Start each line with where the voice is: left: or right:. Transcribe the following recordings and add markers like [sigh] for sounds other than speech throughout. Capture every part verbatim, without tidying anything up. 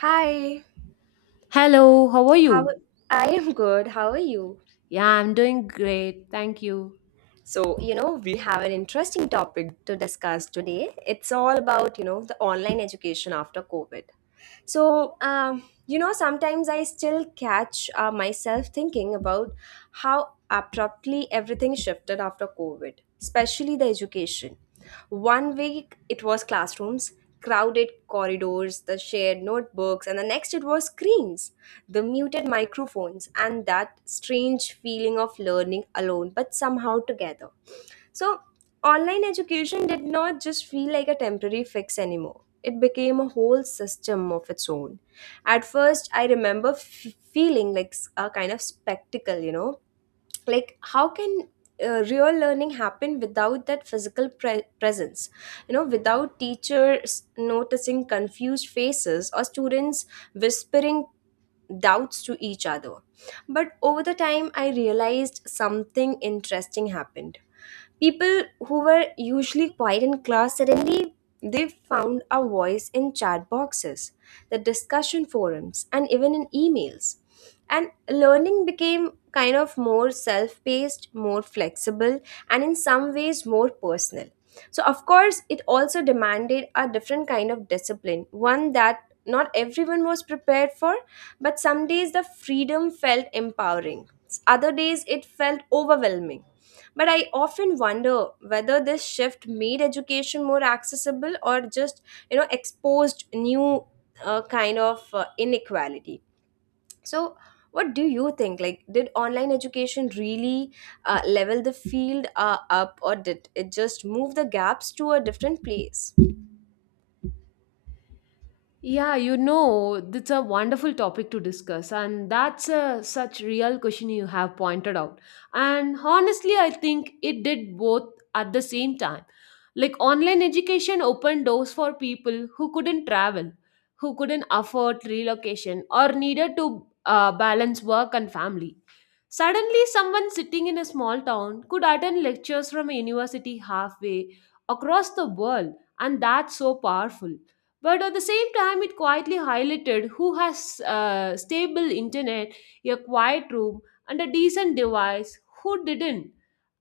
right: Hi,
left: Hello, how are
right: how
left: you?
right: I am good. How are you?
left: Yeah, I'm doing great. Thank you.
right: So, you know, we have an interesting topic to discuss today. It's all about, you know, the online education after COVID. So, um, you know, sometimes I still catch uh, myself thinking about how abruptly everything shifted after COVID, especially the education. One week it was classrooms, crowded corridors, the shared notebooks, and the next it was screens, the muted microphones, and that strange feeling of learning alone but somehow together. So, online education did not just feel like a temporary fix anymore. It became a whole system of its own. At first, I remember f- feeling like s- a kind of spectacle, you know, like how can uh, real learning happen without that physical pre- presence, you know, without teachers noticing confused faces or students whispering doubts to each other. But over the time, I realized something interesting happened. People who were usually quiet in class suddenly they found a voice in chat boxes, the discussion forums, and even in emails. And learning became kind of more self paced, more flexible, and in some ways more personal. So, of course, it also demanded a different kind of discipline, one that not everyone was prepared for, but some days the freedom felt empowering, other days it felt overwhelming. But I often wonder whether this shift made education more accessible or just, you know, exposed new uh, kind of uh, inequality. So, what do you think? Like, did online education really uh, level the field uh, up, or did it just move the gaps to a different place?
left: Yeah, you know, it's a wonderful topic to discuss, and that's a such real question you have pointed out. And honestly, I think it did both at the same time. Like online education opened doors for people who couldn't travel, who couldn't afford relocation, or needed to uh, balance work and family. Suddenly, someone sitting in a small town could attend lectures from a university halfway across the world, and that's so powerful. But at the same time, it quietly highlighted who has uh, stable internet, a quiet room, and a decent device, who didn't.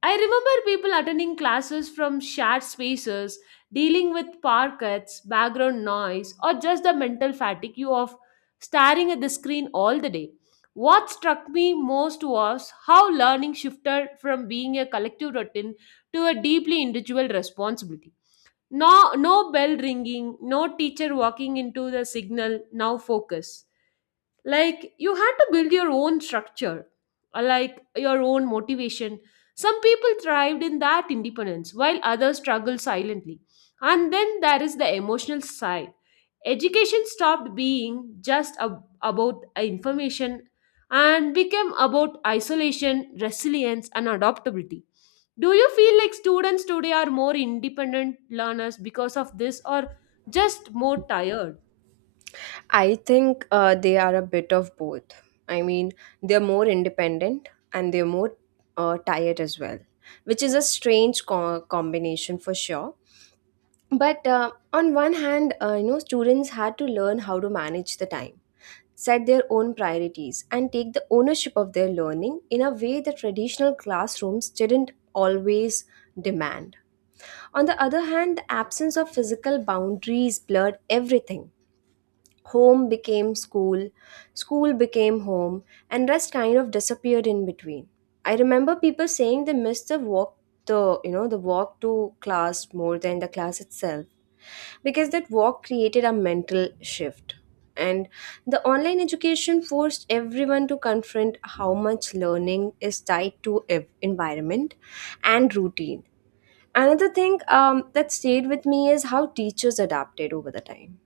left: I remember people attending classes from shared spaces, dealing with power cuts, background noise, or just the mental fatigue of staring at the screen all the day. What struck me most was how learning shifted from being a collective routine to a deeply individual responsibility. No, no bell ringing, no teacher walking into the signal, now focus. Like, you had to build your own structure, uh, like your own motivation. Some people thrived in that independence, while others struggled silently. And then there is the emotional side. Education stopped being just ab- about information and became about isolation, resilience, and adaptability. Do you feel like students today are more independent learners because of this or just more tired?
right: I think uh, they are a bit of both. I mean, they're more independent and they're more uh, tired as well, which is a strange co- combination for sure. But uh, on one hand, uh, you know, students had to learn how to manage the time, set their own priorities, and take the ownership of their learning in a way that traditional classrooms didn't always demand. On the other hand, the absence of physical boundaries blurred everything. Home became school, school became home, and rest kind of disappeared in between. I remember people saying they missed the walk the you know the walk to class more than the class itself, because that walk created a mental shift. And the online education forced everyone to confront how much learning is tied to ev- environment and routine. Another thing um, that stayed with me is how teachers adapted over the time.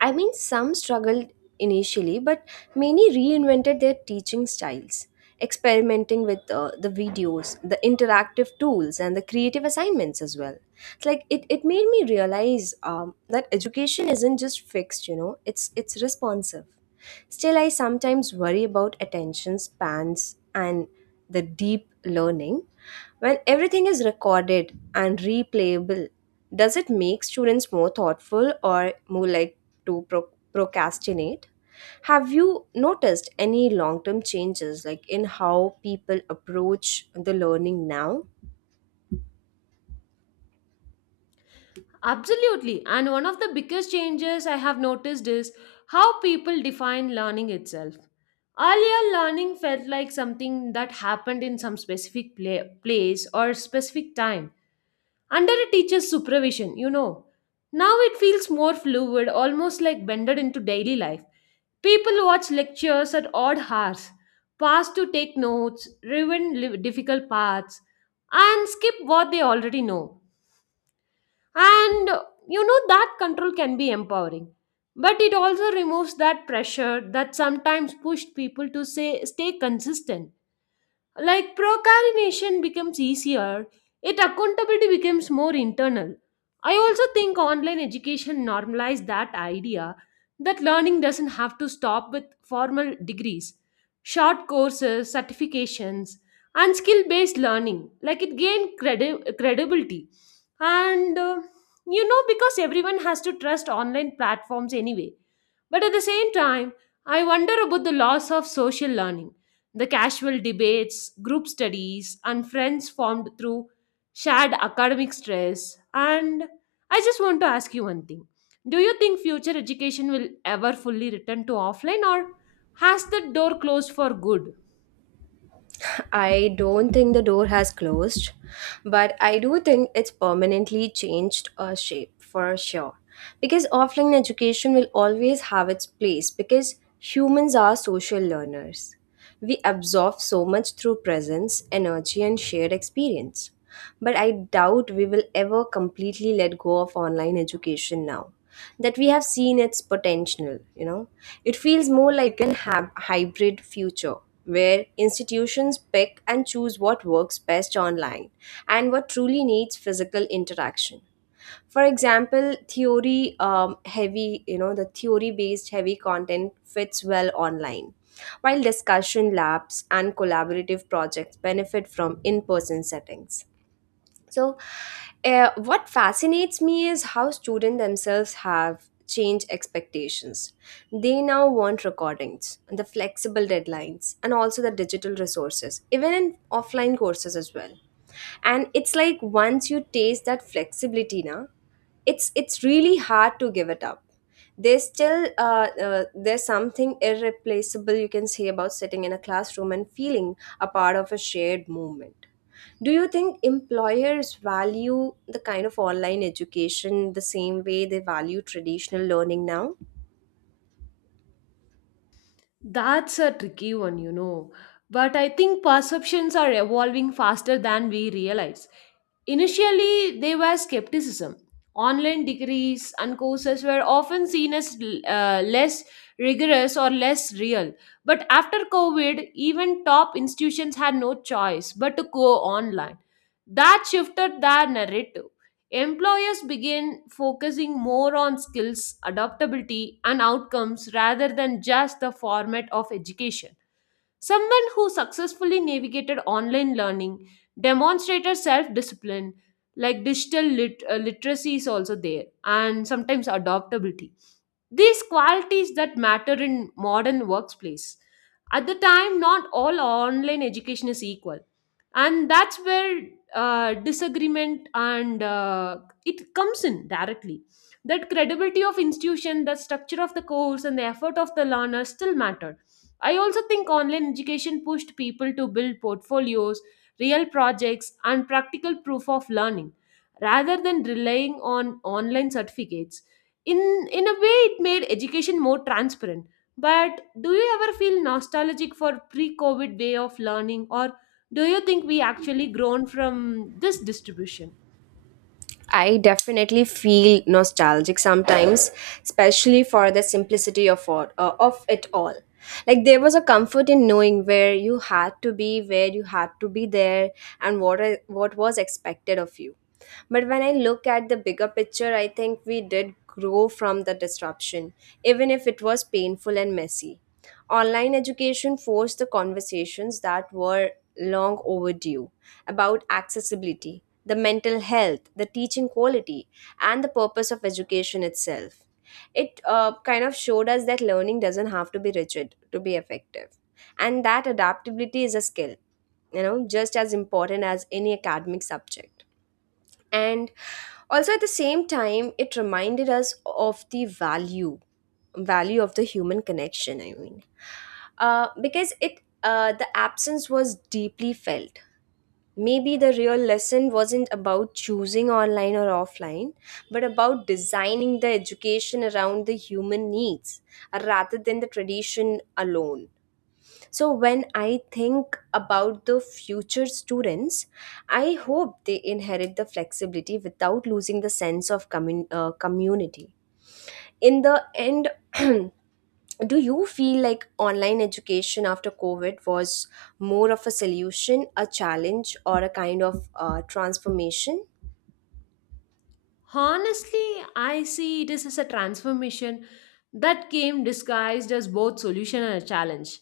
right: I mean, some struggled initially, but many reinvented their teaching styles, experimenting with uh, the videos, the interactive tools, and the creative assignments as well. It's like it, it made me realize um, that education isn't just fixed, you know, it's, it's responsive. Still, I sometimes worry about attention spans and the deep learning. When everything is recorded and replayable, does it make students more thoughtful or more like to pro- procrastinate? Have you noticed any long term changes like in how people approach the learning now?
left: Absolutely. And one of the biggest changes I have noticed is how people define learning itself. Earlier, learning felt like something that happened in some specific pla- place or specific time, under a teacher's supervision, you know. Now it feels more fluid, almost like blended into daily life. People watch lectures at odd hours, pause to take notes, ruin li- difficult parts, and skip what they already know. And uh, you know that control can be empowering. But it also removes that pressure that sometimes pushed people to say stay consistent. Like procrastination becomes easier, yet accountability becomes more internal. I also think online education normalized that idea that learning doesn't have to stop with formal degrees, short courses, certifications, and skill based learning. Like it gained credi- credibility. And uh, you know, because everyone has to trust online platforms anyway. But at the same time, I wonder about the loss of social learning, the casual debates, group studies, and friends formed through shared academic stress. And I just want to ask you one thing. Do you think future education will ever fully return to offline or has the door closed for good?
right: I don't think the door has closed, but I do think it's permanently changed a shape for sure. Because offline education will always have its place, because humans are social learners. We absorb so much through presence, energy, and shared experience. But I doubt we will ever completely let go of online education now that we have seen its potential you know It feels more like an hab- hybrid future, where institutions pick and choose what works best online and what truly needs physical interaction. For example, theory um, heavy you know the theory based heavy content fits well online, while discussion labs and collaborative projects benefit from in person settings. So, uh, what fascinates me is how students themselves have changed expectations. They now want recordings, and the flexible deadlines, and also the digital resources, even in offline courses as well. And it's like once you taste that flexibility, now it's it's really hard to give it up. There's still uh, uh, there's something irreplaceable you can say about sitting in a classroom and feeling a part of a shared movement. Do you think employers value the kind of online education the same way they value traditional learning now?
left: That's a tricky one, you know. But I think perceptions are evolving faster than we realize. Initially, there was skepticism. Online degrees and courses were often seen as uh, less rigorous or less real. But after COVID, even top institutions had no choice but to go online. That shifted their narrative. Employers begin focusing more on skills, adaptability, and outcomes rather than just the format of education. Someone who successfully navigated online learning, demonstrated self discipline, like digital lit- uh, literacy is also there, and sometimes adaptability. These qualities that matter in modern workplace. At the time, not all online education is equal, and that's where uh, disagreement and uh, it comes in directly. That credibility of institution, the structure of the course, and the effort of the learner still matter. I also think online education pushed people to build portfolios, real projects, and practical proof of learning rather than relying on online certificates. In, in a way, it made education more transparent. But do you ever feel nostalgic for pre COVID way of learning, or do you think we actually grown from this distribution?
right: I definitely feel nostalgic sometimes, especially for the simplicity of all, uh, of it all. Like there was a comfort in knowing where you had to be, where you had to be there, and what are, what was expected of you. But when I look at the bigger picture, I think we did grow from the disruption, even if it was painful and messy. Online education forced the conversations that were long overdue about accessibility, the mental health, the teaching quality, and the purpose of education itself. It uh, kind of showed us that learning doesn't have to be rigid to be effective, and that adaptability is a skill, you know, just as important as any academic subject. And also at the same time, it reminded us of the value value of the human connection. I mean, uh, because it uh, the absence was deeply felt. Maybe the real lesson wasn't about choosing online or offline, but about designing the education around the human needs, uh, rather than the tradition alone. So, when I think about the future students, I hope they inherit the flexibility without losing the sense of commun- uh, community. In the end, [clears throat] do you feel like online education after COVID was more of a solution, a challenge, or a kind of uh, transformation?
left: Honestly, I see this as a transformation that came disguised as both solution and a challenge.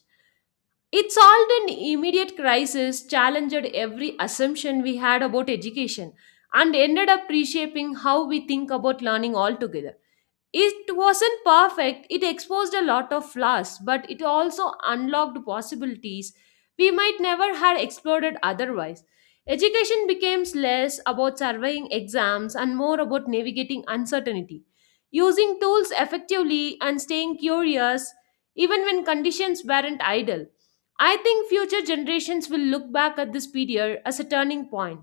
left: It solved an immediate crisis, challenged every assumption we had about education, and ended up reshaping how we think about learning altogether. It wasn't perfect, it exposed a lot of flaws, but it also unlocked possibilities we might never have explored otherwise. Education became less about surveying exams and more about navigating uncertainty, using tools effectively and staying curious even when conditions weren't ideal. I think future generations will look back at this period as a turning point,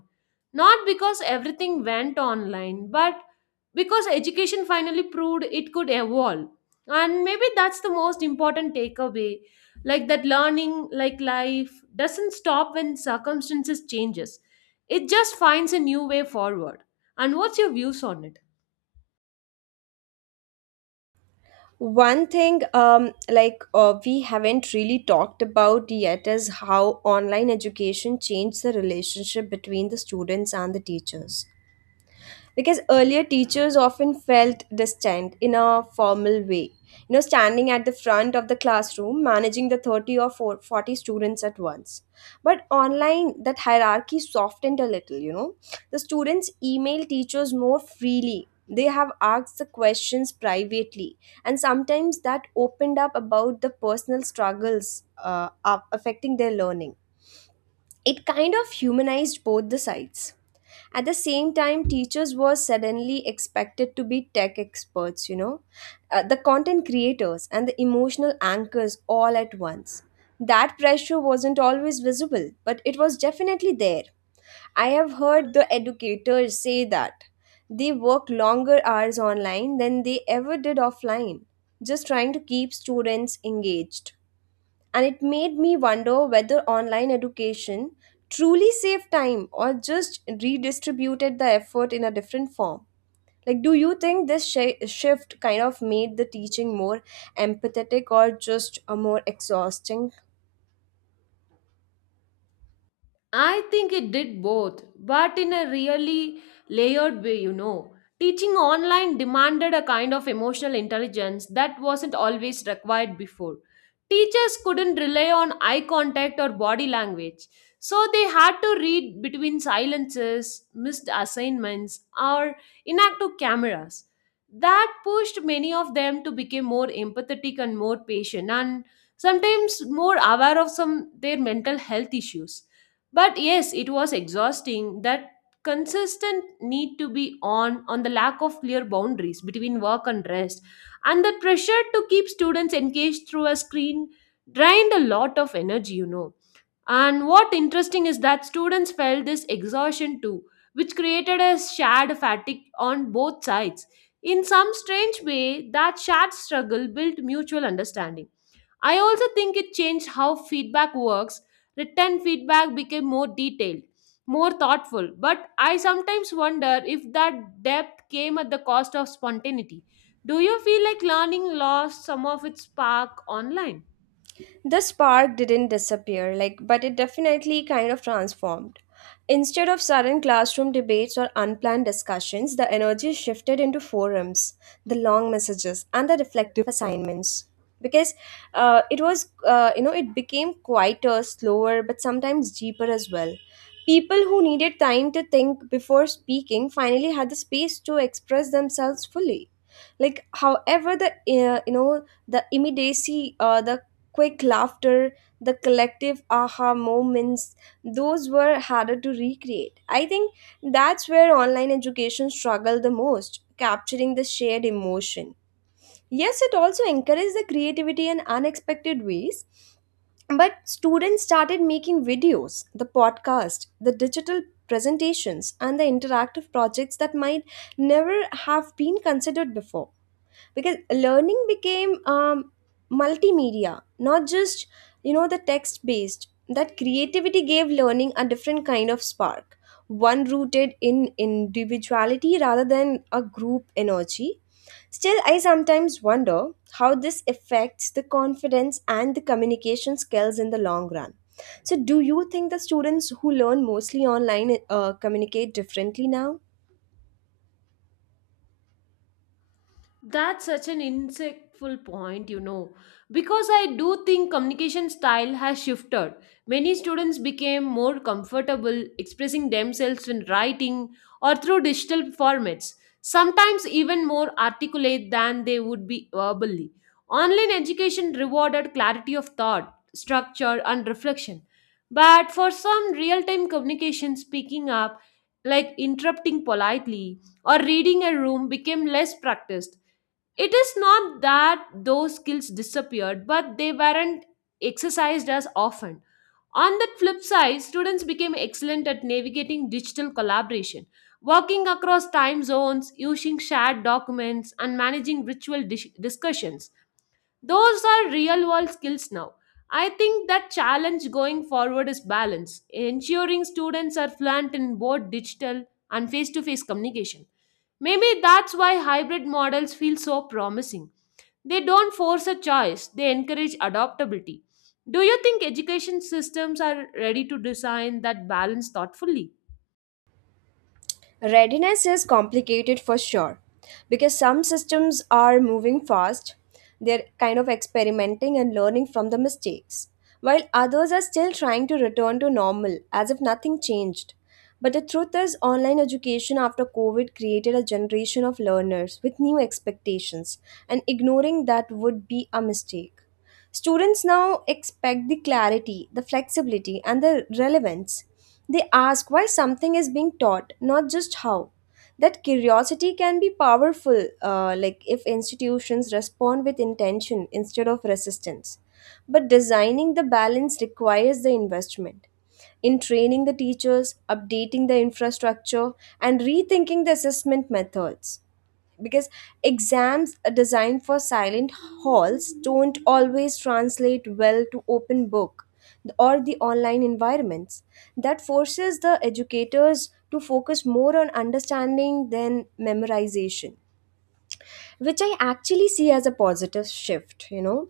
left: not because everything went online, but because education finally proved it could evolve. And maybe that's the most important takeaway, like that learning, like life, doesn't stop when circumstances changes. It just finds a new way forward. And what's your views on it?
right: One thing, um, like uh, we haven't really talked about yet, is how online education changed the relationship between the students and the teachers. Because earlier teachers often felt distant in a formal way. You know, standing at the front of the classroom, managing the thirty or 4 forty students at once. But online, that hierarchy softened a little, you know. The students email teachers more freely. They have asked the questions privately. And sometimes that opened up about the personal struggles uh, up- affecting their learning. It kind of humanized both the sides. At the same time, teachers were suddenly expected to be tech experts you know uh, the content creators and the emotional anchors, all at once. That pressure wasn't always visible, but it was definitely there. I have heard the educators say that they work longer hours online than they ever did offline, just trying to keep students engaged. And it made me wonder whether online education truly saved time or just redistributed the effort in a different form. Like, do you think this shi shift kind of made the teaching more empathetic or just a more exhausting?
left: I think it did both, but in a really layered way, you know. Teaching online demanded a kind of emotional intelligence that wasn't always required before. Teachers couldn't rely on eye contact or body language, so they had to read between silences, missed assignments, or inactive cameras. That pushed many of them to become more empathetic and more patient, and sometimes more aware of some their mental health issues. But yes, it was exhausting, that consistent need to be on on the lack of clear boundaries between work and rest and the pressure to keep students engaged through a screen drained a lot of energy, you know. And what interesting is that students felt this exhaustion too, which created a shared fatigue on both sides. In some strange way, that shared struggle built mutual understanding. I also think it changed how feedback works. Written feedback became more detailed, more thoughtful, but I sometimes wonder if that depth came at the cost of spontaneity. Do you feel like learning lost some of its spark online?
right: The spark didn't disappear, like, but it definitely kind of transformed. Instead of sudden classroom debates or unplanned discussions, the energy shifted into forums, the long messages, and the reflective assignments. Because uh, it was uh, you know it became quieter, slower, but sometimes deeper as well. People who needed time to think before speaking finally had the space to express themselves fully. Like, however, the uh, you know the immediacy, uh, the quick laughter, the collective aha moments, those were harder to recreate. I think that's where online education struggled the most, capturing the shared emotion. Yes, it also encouraged the creativity in unexpected ways, but students started making videos, the podcast, the digital presentations, and the interactive projects that might never have been considered before. Because learning became um, multimedia, not just, you know the text based, that creativity gave learning a different kind of spark, one rooted in individuality rather than a group energy. Still, I sometimes wonder how this affects the confidence and the communication skills in the long run. So do you think the students who learn mostly online uh, communicate differently now?
left: That's such an insightful point, you know, because I do think communication style has shifted. Many students became more comfortable expressing themselves in writing or through digital formats, sometimes even more articulate than they would be verbally. Online education rewarded clarity of thought, structure, and reflection. But for some real time communication, speaking up, like interrupting politely or reading a room, became less practiced. It is not that those skills disappeared, but they weren't exercised as often. On the flip side, students became excellent at navigating digital collaboration, working across time zones, using shared documents, and managing ritual dis- discussions. Those are real world skills now. I think that challenge going forward is balance, ensuring students are fluent in both digital and face to face communication. Maybe that's why hybrid models feel so promising. They don't force a choice, they encourage adaptability. Do you think education systems are ready to design that balance thoughtfully?
right: Readiness is complicated for sure, because some systems are moving fast, they're kind of experimenting and learning from the mistakes, while others are still trying to return to normal as if nothing changed. But the truth is, online education after COVID created a generation of learners with new expectations, and ignoring that would be a mistake. Students now expect the clarity, the flexibility, and the relevance. They ask why something is being taught, not just how. That curiosity can be powerful, uh, like if institutions respond with intention instead of resistance. But designing the balance requires the investment in training the teachers, updating the infrastructure, and rethinking the assessment methods, because exams designed for silent halls don't always translate well to open book or the online environments. That forces the educators to focus more on understanding than memorization, which I actually see as a positive shift you know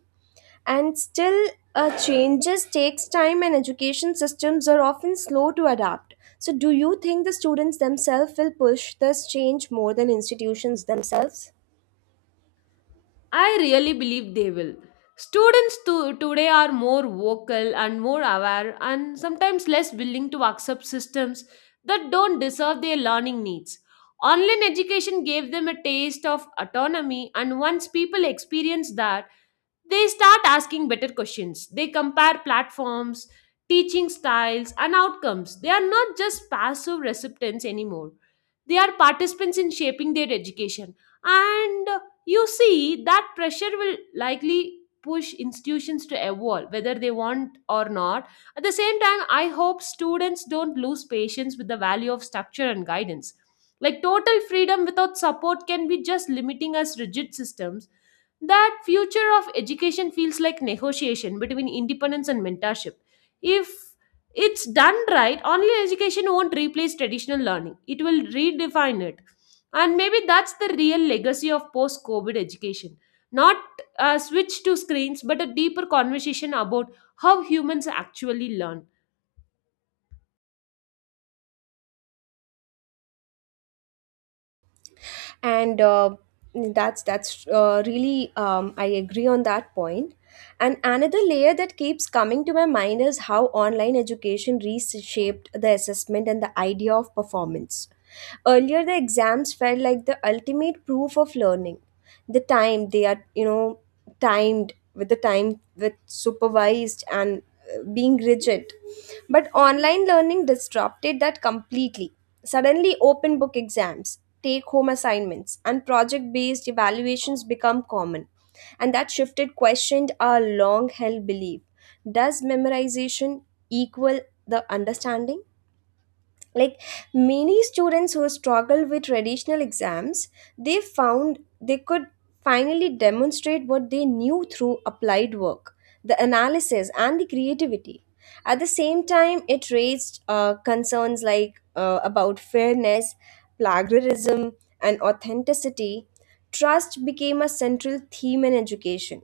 right: And still, uh, changes takes time and education systems are often slow to adapt. So do you think the students themselves will push this change more than institutions themselves?
left: I really believe they will. Students to, today are more vocal and more aware and sometimes less willing to accept systems that don't deserve their learning needs. Online education gave them a taste of autonomy, and once people experience that, they start asking better questions. They compare platforms, teaching styles, and outcomes. They are not just passive recipients anymore. They are participants in shaping their education. And uh, you see, that pressure will likely push institutions to evolve, whether they want or not. At the same time, I hope students don't lose patience with the value of structure and guidance. Like total freedom without support can be just limiting as rigid systems. That future of education feels like negotiation between independence and mentorship. If it's done right, online education won't replace traditional learning, it will redefine it. And maybe that's the real legacy of post COVID education, not a switch to screens but a deeper conversation about how humans actually learn.
right: And uh, that's that's uh, really um, i agree on that point point. And another layer that keeps coming to my mind is how online education reshaped the assessment and the idea of performance. Earlier, the exams felt like the ultimate proof of learning. The time they are you know timed with the time with supervised and uh, being rigid. But online learning disrupted that completely. Suddenly, open book exams, take home assignments, and project based evaluations become common. And that shifted questioned our long held belief, does memorization equal the understanding? Like, many students who struggle with traditional exams, they found they could finally demonstrate what they knew through applied work, the analysis and the creativity. At the same time, it raised uh, concerns like uh, about fairness, plagiarism, and authenticity. Trust became a central theme in education,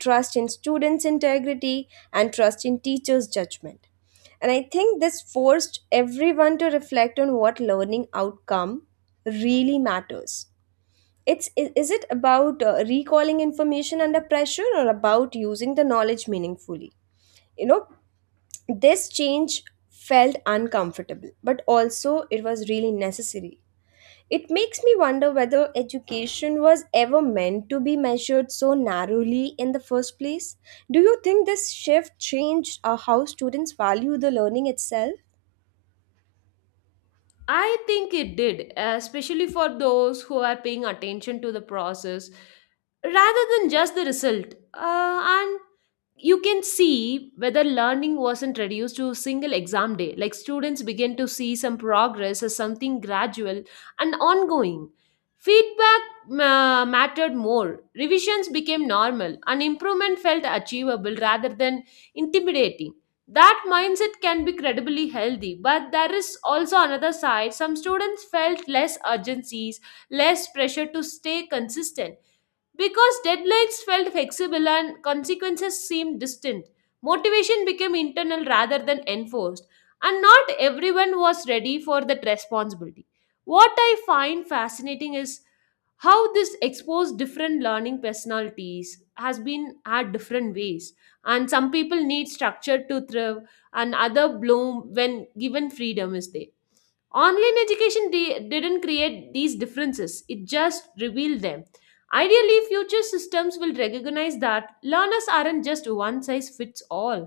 right: trust in students integrity and trust in teachers judgment. And I think this forced everyone to reflect on what learning outcome really matters. It's i- is it about uh, recalling information under pressure or about using the knowledge meaningfully? You know, this change felt uncomfortable, but also it was really necessary. It makes me wonder whether education was ever meant to be measured so narrowly in the first place. Do you think this shift changed uh, how students value the learning itself?
left: I think it did, especially for those who are paying attention to the process rather than just the result, uh, and you can see whether learning wasn't reduced to a single exam day. Like students begin to see some progress as something gradual and ongoing. Feedback ma- mattered more. Revisions became normal, and improvement felt achievable rather than intimidating. That mindset can be credibly healthy, but there is also another side. Some students felt less urgencies, less pressure to stay consistent, because deadlines felt flexible and consequences seemed distant. Motivation became internal rather than enforced, and not everyone was ready for that responsibility. What I find fascinating is how this exposed different learning personalities has been at different ways. And some people need structure to thrive, and other bloom when given freedom is there. Online education di- didn't create these differences, it just revealed them. Ideally, future systems will recognize that learners aren't just one size fits all,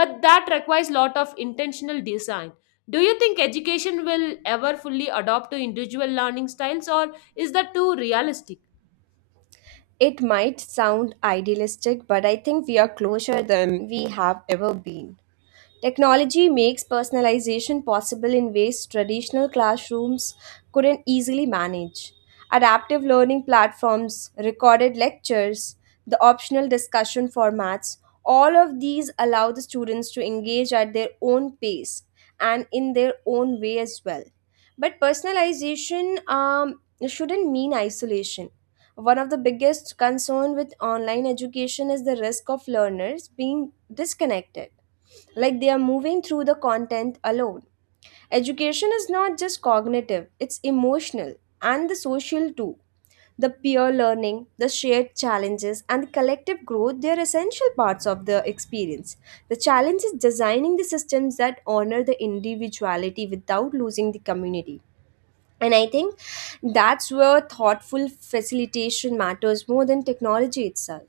left: but that requires lot of intentional design. Do you think education will ever fully adopt to individual learning styles or is that too realistic?
right: It might sound idealistic, but I think we are closer than we have ever been. Technology makes personalization possible in ways traditional classrooms couldn't easily manage. Adaptive learning platforms, recorded lectures, the optional discussion formats, all of these allow the students to engage at their own pace and in their own way as well. But personalization um, shouldn't mean isolation. One of the biggest concerns with online education is the risk of learners being disconnected, like they are moving through the content alone. Education is not just cognitive, it's emotional and the social too. The peer learning, the shared challenges, and the collective growth, they are essential parts of the experience. The challenge is designing the systems that honor the individuality without losing the community. And I think that's where thoughtful facilitation matters more than technology itself.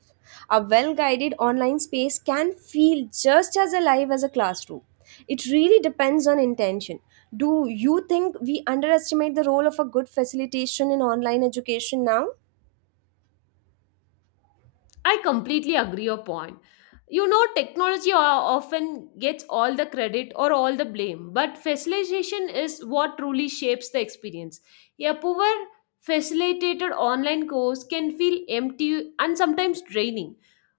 right: A well guided online space can feel just as alive as a classroom. It really depends on intention. Do you think we underestimate the role of a good facilitation in online education now?
left: I completely agree your point. You know, technology o- often gets all the credit or all the blame, but facilitation is what truly shapes the experience. A poor facilitated online course can feel empty and sometimes draining,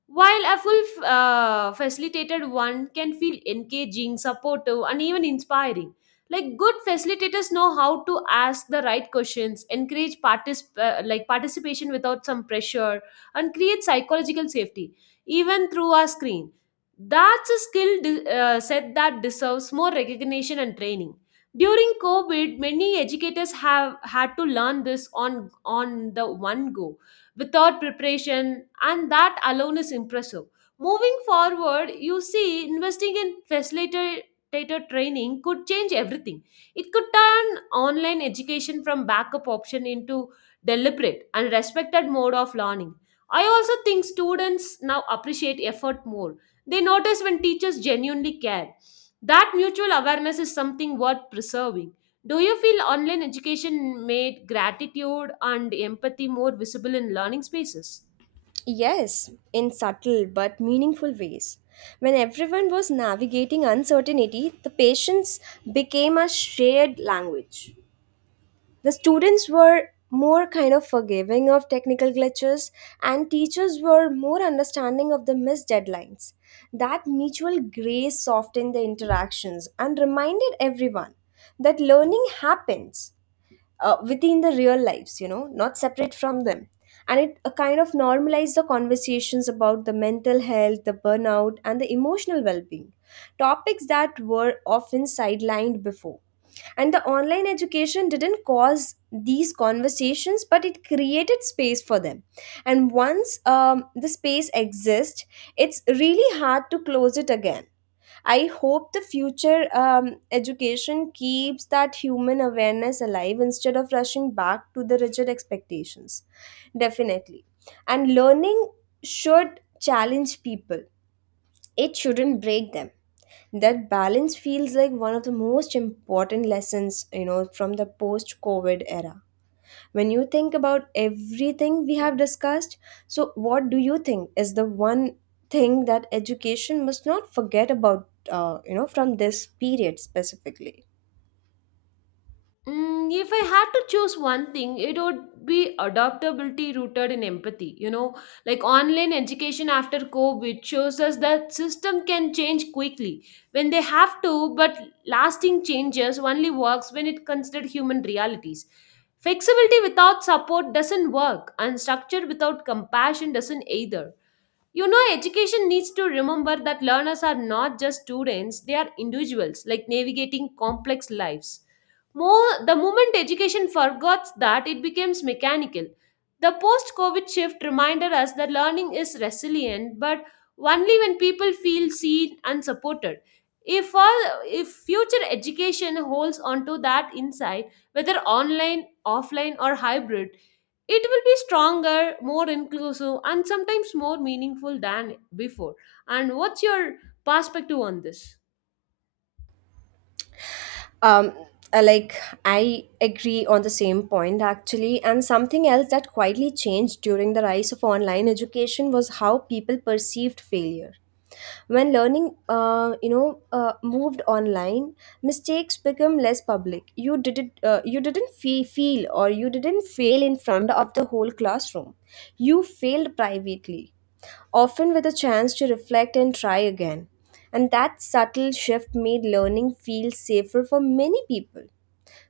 left: while a full uh, facilitated one can feel engaging, supportive, and even inspiring. Like good facilitators know how to ask the right questions, encourage particip- uh, like participation without some pressure, and create psychological safety, even through our screen. That's a skill de- uh, set that deserves more recognition and training. During COVID, many educators have had to learn this on, on the one go without preparation, and that alone is impressive. Moving forward, you see, investing in facilitator training could change everything. It could turn online education from backup option into deliberate and respected mode of learning. I also think students now appreciate effort more. They notice when teachers genuinely care. That mutual awareness is something worth preserving. Do you feel online education made gratitude and empathy more visible in learning spaces?
right: Yes, in subtle but meaningful ways. When everyone was navigating uncertainty, the patience became a shared language. The students were more kind of forgiving of technical glitches and teachers were more understanding of the missed deadlines. That mutual grace softened the interactions and reminded everyone that learning happens uh, within the real lives, you know, not separate from them. And it uh, kind of normalized the conversations about the mental health, the burnout, and the emotional well-being, topics that were often sidelined before. And the online education didn't cause these conversations, but it created space for them. And once um, the space exists, it's really hard to close it again. I hope the future um, education keeps that human awareness alive instead of rushing back to the rigid expectations. Definitely. And learning should challenge people, it shouldn't break them. That balance feels like one of the most important lessons, you know, from the post covid era. When you think about everything we have discussed, so what do you think is the one thing that education must not forget about, uh, you know, from this period specifically?
left: Mm, if I had to choose one thing, it would be adaptability rooted in empathy. You know, like online education after COVID shows us that system can change quickly when they have to, but lasting changes only works when it considers human realities. Flexibility without support doesn't work, and structure without compassion doesn't either. You know, education needs to remember that learners are not just students, they are individuals, like navigating complex lives. More, the moment education forgets that, it becomes mechanical. The post COVID shift reminded us that learning is resilient, but only when people feel seen and supported. If, all, if future education holds onto that insight, whether online, offline, or hybrid, it will be stronger, more inclusive and sometimes more meaningful than before. And what's your perspective on this?
right: um uh, like, I agree on the same point actually. And something else that quietly changed during the rise of online education was how people perceived failure. When learning, uh, you know, uh, moved online, mistakes become less public. You didn't uh, you didn't fe- feel, or you didn't fail in front of the whole classroom. You failed privately, often with a chance to reflect and try again. And that subtle shift made learning feel safer for many people.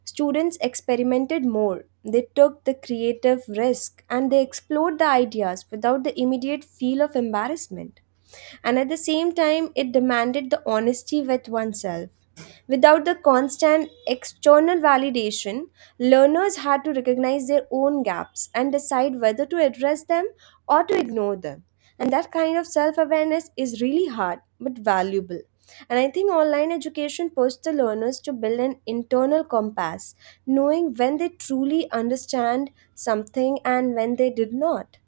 right: Students experimented more, they took the creative risk, and they explored the ideas without the immediate feel of embarrassment. And at the same time, it demanded the honesty with oneself. Without the constant external validation, learners had to recognize their own gaps and decide whether to address them or to ignore them. And that kind of self awareness is really hard but valuable. And I think online education pushes the learners to build an internal compass, knowing when they truly understand something and when they did not.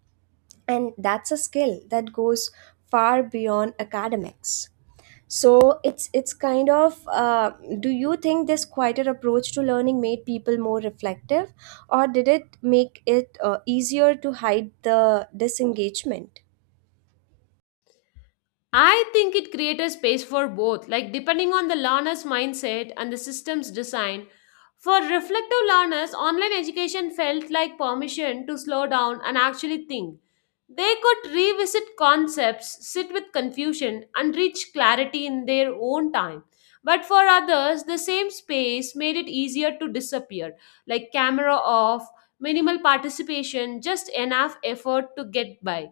right: And that's a skill that goes far beyond academics. So it's it's kind of uh, do you think this quieter approach to learning made people more reflective or did it make it uh, easier to hide the disengagement?
left: I think it created a space for both, like depending on the learner's mindset and the system's design. For reflective learners, online education felt like permission to slow down and actually think. They could revisit concepts, sit with confusion, and reach clarity in their own time. But for others, the same space made it easier to disappear, like camera off, minimal participation, just enough effort to get by.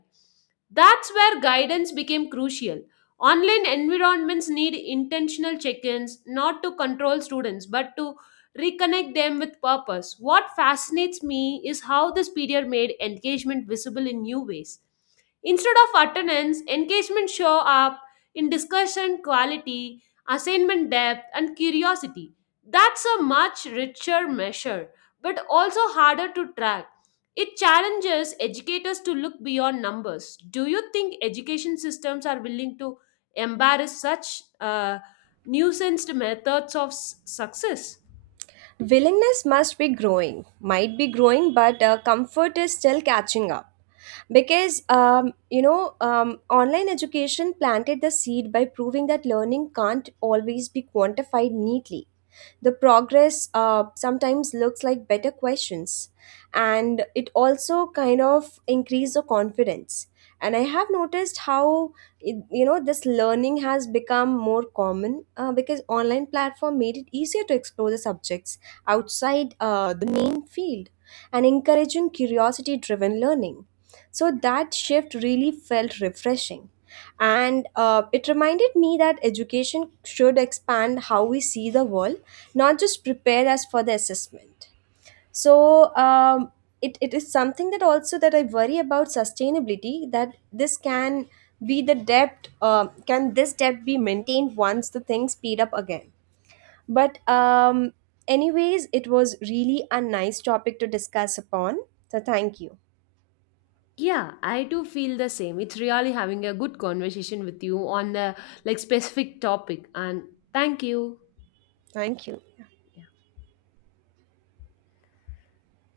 left: That's where guidance became crucial. Online environments need intentional check ins, not to control students, but to reconnect them with purpose. What fascinates me is how this period made engagement visible in new ways. Instead of attendance, engagement show up in discussion quality, assignment depth, and curiosity. That's a much richer measure, but also harder to track. It challenges educators to look beyond numbers. Do you think education systems are willing to embrace such uh, nuanced methods of s- success?
right: Willingness must be growing, might be growing, but uh, comfort is still catching up. Because um, you know, um, online education planted the seed by proving that learning can't always be quantified neatly. The progress uh, sometimes looks like better questions. And it also kind of increase the confidence. And I have noticed how it- you know, this learning has become more common uh, because online platform made it easier to explore the subjects outside uh, the main field and encouraging curiosity driven learning. So that shift really felt refreshing. And uh, it reminded me that education should expand how we see the world, not just prepare us for the assessment. So um, it, it is something that also that I worry about sustainability, that this can be the debt, uh, can this debt be maintained once the things speed up again? But um, anyways, it was really a nice topic to discuss upon. So thank you.
left: Yeah, I do feel the same. It's really having a good conversation with you on the like specific topic and thank you.
right: Thank you.